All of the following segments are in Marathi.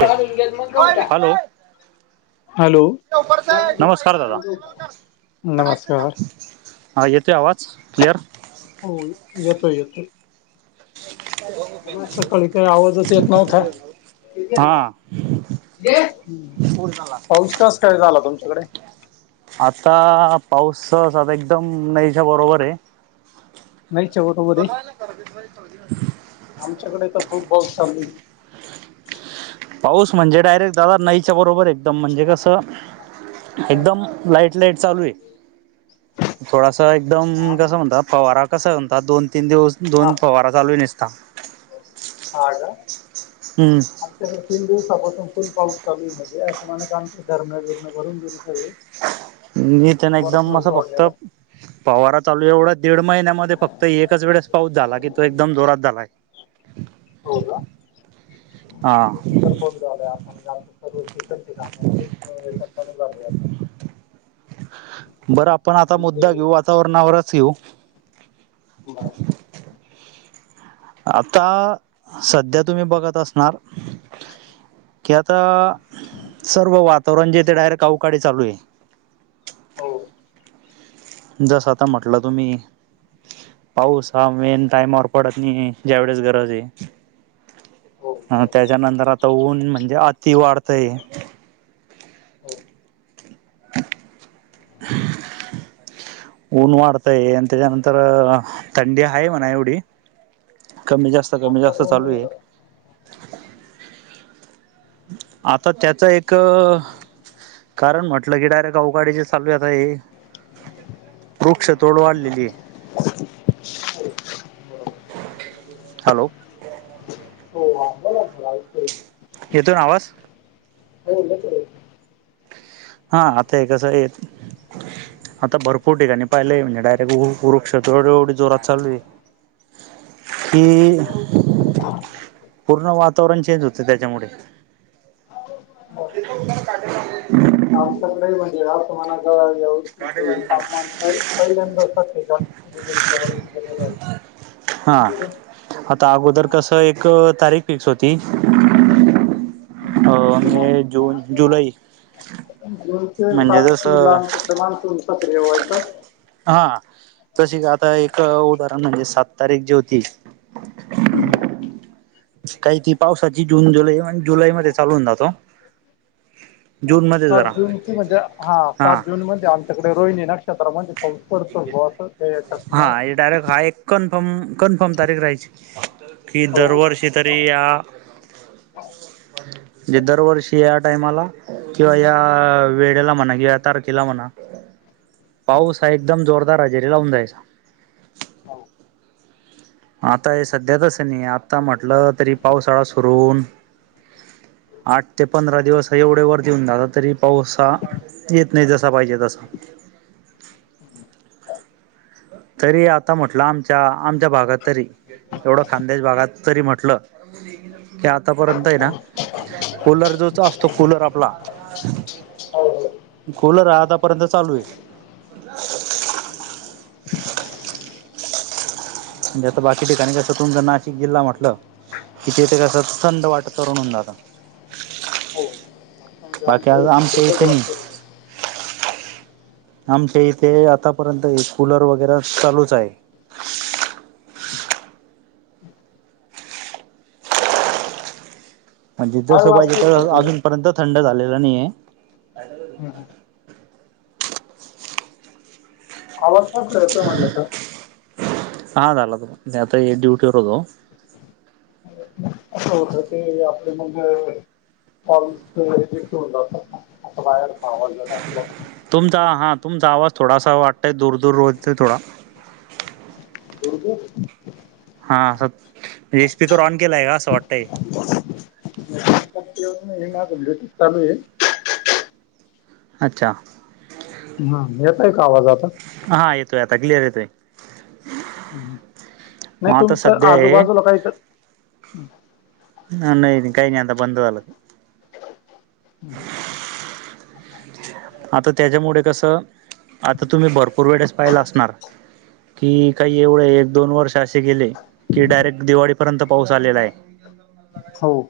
काढून घेत मग गवटा हॅलो. हॅलो जाणून घे नमस्कांर दादा. मग गवटा नमस्कार हां येतोय आवांज क्लिअर? हो येतोय येतोय. सकाळी काही आवाजच येत नव्हता [inaudible] [unintelligible] हां. टंच झालां तुमच्यांकडे? आंता पाऊस आंता एकदंम नाहींच्यां बरोबर आहे. नाहींच्या बरोबर आहे आमच्याकडे तरं खूंप पाऊस चालूं आहे पाऊस म्हणजे डायरेक्ट दादा नाईच्या बरोबर आहे. एकदंम म्हणजे कसं एकदंम लाईट लाईट चालूं आहे थोडांसा हा एकदंम कसं म्हणतं पवांरा कसां म्हणतांत दोन तीनं दिवसं हा दोन पवांरा चालूं नीसतां हां नं हम्मं आमच्यांकडे तीनं दिवसांपासून फुलं पाऊस चालूं आहे म्हणजे असं मणं आमचं धर्ण विहीरी भरूंन गेली सगळीं मी त्यांना एकदंम असं सोडलेला फक्तं आहे. पवारां चालूं आहे एवढां दीड महिन्यांत मध्ये फक्तं एकचं वेळेस पाऊस झालां की तो एकदंम जोरांत झालायं की हो का हां. ब आपणंल सर्विक कामं. बरं आपणं आंता आणि मुद्दा शेती घेऊ वातांवरणांवरचं येऊ. बरं. आंता संध्या तुम्हीं बघतं असणारं [unintelligible] की आंता सर्व वातांवरण जे ते डायरेक्ट अवकाडे चालूं आहे हो जसं आंता म्हटलं तुम्हीं पाऊस हां मेनं टाईमांवर पडतं नाहीं ज्यां वेळेस गरजं आहे हो हं बरोबर त्यांच्यानंतर आंता ऊंन म्हणजे अति वाढतंय हो [unintelligible] ऊंन वाढतंय आणि त्यांच्यानंतर थंडी आहे म्हणां एवढी कमी जास्तं कमी आता जास्तं दोन चालूं आहे दिवसात आंता त्यांचं एक कारणं म्हटलं की डायरेक्ट अवघडीचे चालूं आहेेतं हे वृक्ष तोड वाढलेली आहे [inaudible] हॅलो! हो आला झा [unintelligible] येतो ना आवाज? हो येतो की. हा आताय कसं येतंय. आता भरपूर ठिकाणी पाहिलंय म्हणजे डायरेक्ट वृक्षात एवढी जोरात चालू आहे. ह [inaudible] कि पूर्ण वातावरण चेंज होत त्यांच्यामुळे, जस उला काढायला [inaudible] आमच्याकडेही म्हणजे आमाना व्यवस्थित सापमान का [inaudible] पहिल्याेळीग वती केेले [inaudible] हा आता अगोदर कस एक तारीख फिक्स होती. अ मे जून जुलै. जूनचे म्हणजे सात जून जसं लागनंतर प्रमाणून सक्रिय व्हायला. हा तशी आता एक उदाहरण म्हणजे सात तारीख जी होती. काही ती पावसाची जून जुलै जुलैमध्येच. चालू होनार. सात जूनची म्हणजे हा सात जून म्हणजे आमच्याकडे रोहिणी नक्षत्र म्हणजे, सत भास या चकण्या [inaudible] हा डायरेक्ट हा एक कन्फर्म, कन्फर्म तारीख राहायची की हो दरवर्षी तरी या- म्हणजे दरवर्षी या टाइमाला, किंवा या वेळेला म्हणा किंवा या तारखेला म्हणा पाऊस, हा एकदम जोरदार हजेरी लावून जायचा. ह आता हे सध्या तच नाही आता म्हटलं तरी पावसाळा सुरून होऊन. आठ ते पंधरा दिवस एवढे वरतीऊन दादा तरी पाऊसहा, येत नाही जसा पाहिजे तसा. तरी आता म्हटलं आमच्या आमच्या भागात तरी, एवढं खानदेश भागात तरी म्हटलं की आतापर्यंत आहे ना. कूलर जोच असतो कूलर आपला. होव कुलर आतापर्यंत चालू. ब [inaudible] म्हणजे आता बाकी ठिकाणी कसं तुमच नाशिक जिल्हा म्हटलं, किथेथ कस थंड वाट तरुण जात हो म्हणजे [inaudible] बाकी आमच्याकडे आता आमच्यां थंडीचच इथं नाई. वातावरण आमच्या इथे आतापर्यंत कुलर वगैरे चालूच आहे. म्हणजे काय जसं पाहिजे वाजतय तस सर्दीला अजूनपर्यंत थंड झालेला नाहीे. हां हां आवाजच का असला येतोय म्हटला सर, हा दादा बोला ते आता मी ड्युटीवर होतो. [unintelligible] आपलं मग [inaudible] तुमचा हा तुमचा आवाज थोडासा वाटतोय दूर दूर रोजते थोडा. दुरदुर हा असं म्हे स्पीकर ऑन केलाय का असं वाटतंय. [unintelligible] ना चालू आहे, अच्छा, हा म येतोय का आवाज आता? हा येतोय आता क्लिअर येतोय. नाही मग आता तुमचं सध्या आहे आजूबाजूला काही तर ना नई, नई काय नही अता बंद झालं ते. हम्, आता त्याच्यामुडे कसं आता तुम्ही भरपूर वेडेस पाहिला असणार. कि काही एवय एक- दोन वर्ष अशे गेले कि डायरेक्ट दिवाळीपर्यंत पाऊस आलेला आहे. हो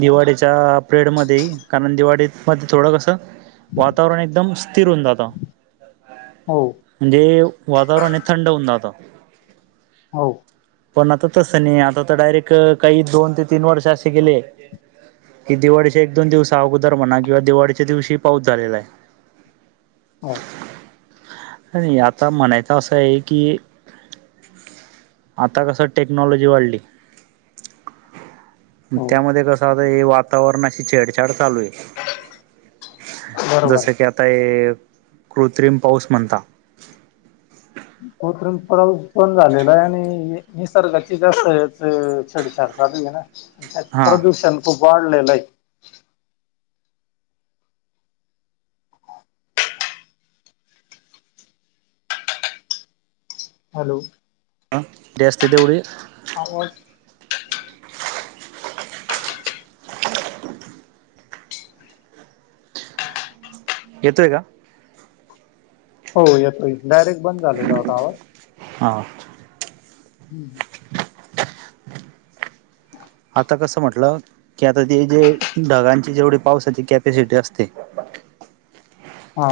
दिवाळीच्या प्रेड मध्ये कारण दिवाडीत मध्ये थोडं कसं वातावरण एकदम स्थिर होऊन जातं. हो, म्हणजे वातावरण हे थंड होऊन जातं. हो, पण आता तसं नाही, आता तर डायरेक्ट काही दोन ते तीन वर्ष अशे गेले कि दिवाळीच्या एक- दोन दिवसा अगोदर म्हणा किंवा दिवाळीच्या दिवशी पाऊस झालेला आहे. हो आणि आता म्हणायचा असं आहे की आता कसं टेक्नॉलॉजी वाढली, हो त्यामध्ये कसं आता हे वातावरणाशी छेडछाड चालू आहे. बरोबर जसे आहे की आता हे कृत्रिम पाऊस म्हणता कृत्रिम पाऊस पण झालेला आहे, आणि निसर्गाची जास्तच छेडछाड चालू हे ना. त्यात हां प्रदूषण खूप वाढलेलं ये. हॅलो! हं जास्ती तेऊडी आहोत, येतोय का? हो येतोय, डायरेक्ट बंद झालेला होता आवाज. हा, हम् ह, आता कसं म्हटलं की आता जे -जे ढगांची जेवढी पावसाची कॅपॅसिटी असते, हा,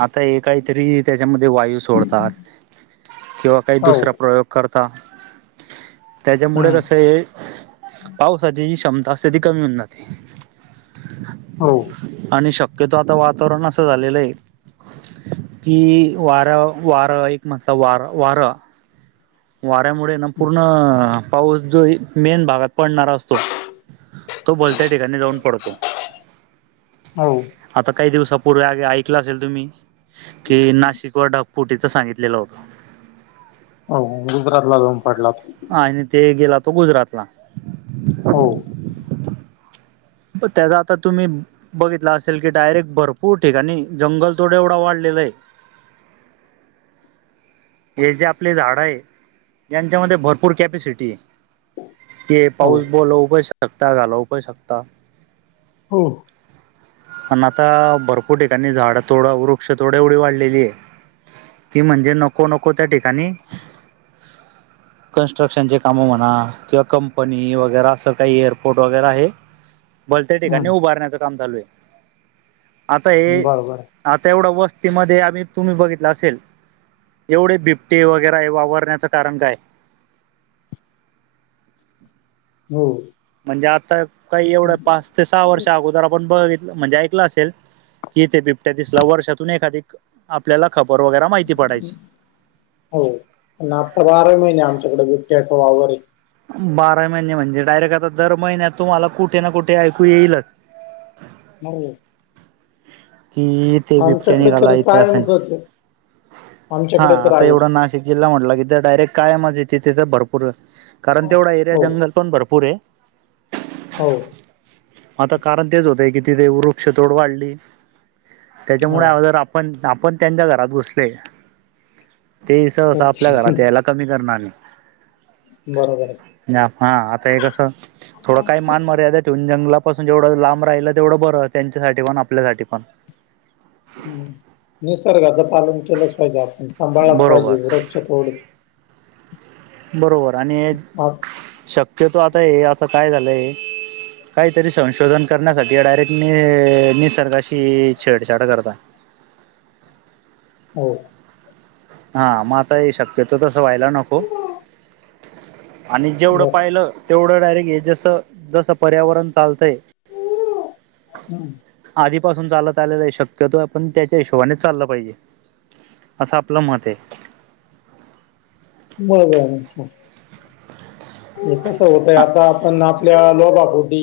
आता हे काहीतरी त्याच्यामध्ये वायू सोडतात, किंवा काही हो दुसरा प्रयोग करता त्याच्यामुळे हम्म कसं ये पावसाची जी क्षमता असते, ती कमी होवुन जाते. हो, आणि शक्यतो आता वातावरण असं झालेलं आहे कि वारं- वारं एक म्हणता वार, वारा वाऱ्यामुळे ना पूर्ण पाऊस जो हे मेन भागात पडणारा असतो, तो भलत्या ठिकाणी जाऊन पडतो. हो आता काही दिवसापूर्वी आधी ऐकलं असेल तुम्ही. कि नाशिक वर ढगफुटीचं सांगितलेलं होत. अ गुजरातला जाऊन पडला तो आणि ते गेला तो गुजरातला. हो. पण ते ज आता तुम्ही बघितला असेल की डायरेक्ट भरपूर ठिकाणी जंगल तोडं एवढा वाढलेला हाय हे जे आपले झाड आहे यांनच्यामध्ये भरपूर कॅपेसिटी आहे. ते हो पाऊस बोलवू पण शकता घालवू पण शकता. हो. अन आता भरपूर ठिकाणी झाडं तोडा, वृक्ष तोड एवढी वाढलेली आहे. ती म्हणजे नको नको त्या ठिकाणी कन्स्ट्रक्शनचे कामं म्हणा, किंवा कंपनी वगैरे असं काही एअरपोर्ट वगैरा आहे? भलत्याच ठिकाणी हम्म उभारण्याच काम चालू आहे आता हे बरोबर आता एवढ्या वस्तीमध्ये आम्ही तुम्ही बघितल असेल. एवढे बिबटे वगैरा हे वावरण्याचं कारण काय? हो. म्हणजे आता काही एवढं पाच ते सहा वर्ष अगोदर आपण बघितलं म्हणजे ऐकल ऐकल असेल, कि इथे बिबट्या दिसला, वर्षातून एखादी आपल्याला खबर वगैरा माहिती पडायची. हो अन आता बाराही महिने आमच्याकडे बिबट्या चा वावर आहे. बारा ही महिने म्हणजे डायरेक्ट आता दर महिन्यात तुम्हाला कुठे ना कुठे ऐकू येईलच. हो. कि इथे बिबट्या आमच्याकडे निघाला तर इथं कायमचच आहे हा आमच्याकडे तर आता एवढा आहेच नाशिक जिल्हा म्हटल कि डायरेक्ट कळ्या मातीच्या तिथं भरपूरच कारण तेवढा एरिया हो जंगल पण भरपूर आहे. हो. आता कारण तेच होतय कि तिथे वृक्ष तोड वाढली. हा त्याच्यामुळे अगोदर आपण, आपण त्यांच्या घरात घुसलोय. ते ही तर सहसा आपल्या ते घरात याला कमी करणार नाही. बरोबर आहे आणि हा आता हे कस थोडं काही मान मर्याद ठेवून जंगलापासून जेवढं लांब राहिलं तेवढं बरं त्यांच्यासाठी पण आपल्यासाठी पण. हम.. निसर्गाचं पालन केलंच पाहिजे., आपण सांभाळच बरोबर पाहिजे वृक्ष तोड बरोबर आणि हा शक्यतो आता हे आता काय झालंय काहीतरी संशोधन करण्यासाठी डायरेक्ट नि निसर्गाशी छेडछाड करता. हो हा -हा मग आता हे शक्यतो तसं व्हायला नको आणि जेवढं बर पाहिलं तेवढं डायरेक्ट हे जसं जसं पर्यावरण चालतंय. हम. आधीपासून चालत आलेल आहे शक्यतो पण त्याच्या हिशोबानेच चाललं पाहिजे. असं आपलं मत आहे बर-बर आच्छा आणि कसं हाय? होतय आता आपण आपल्या लोबापोटी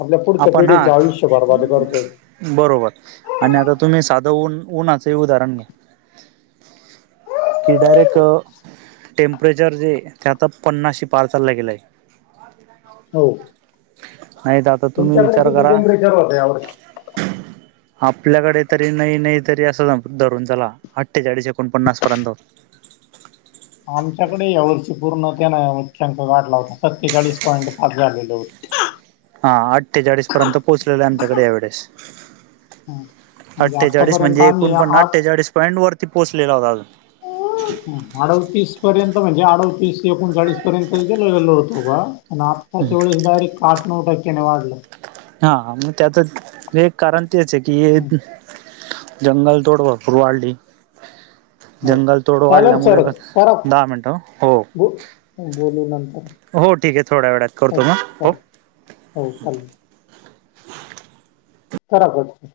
आपल्या पुढच्या आपण हा पिढीचे आयुष्य बरबाद करतोय. बरोबर आणि आता तुम्ही साधं ऊन उन्हाचं हे उदाहरण घ्या. कि डायरेक्ट टेम्परेचर जे ते आता पन्नासे पार चाललं गेलं आहे. हो नाही तर आता तुम्ही विचार करा. जरतवर. आपल्याकडे तरी नाही नाही तरी असं धरून चला अठ्ठेचाळीस एकोणपन्नास पर्यंत. आमच्याकडे या वर्षी पूर्ण त्या ना मुख्यांक गढला होता सत्तेचाळीस पॉईंट पाच झालेले होते. हा आठ्ठेचाळीस पर्यंत पोहोचलेले आमच्याकडे यावेेळेस हम्म. म्हणजे अठ्ठेचाळीस आतापर्यंत म्हणजे आम्ही एकोणपन्न आठ अठ्ठेचाळीस पॉइईंट वरती पोहचलेला होता. आडोतीस पर्यंत म्हणजे अडोतीस एकोणचाळीस.. र्यंत गेल गो होतो का प आत्ताच्या वेळेस डायरेक्ट आठ नऊ टक्क्याने वाढलं. हा मग त्याच एक कारण तेच आहे हम्म, की. जंगल तोड भरपूर वाढली. हो जंगल थोडं चालेल वाढल्यामुळे सर करा दहा मिनट हो. बो बोलू नंतर हो ठीक आहे थोड्या वेळात करतो मग. ल हो हो चालेल. खराबडत [unintelligible]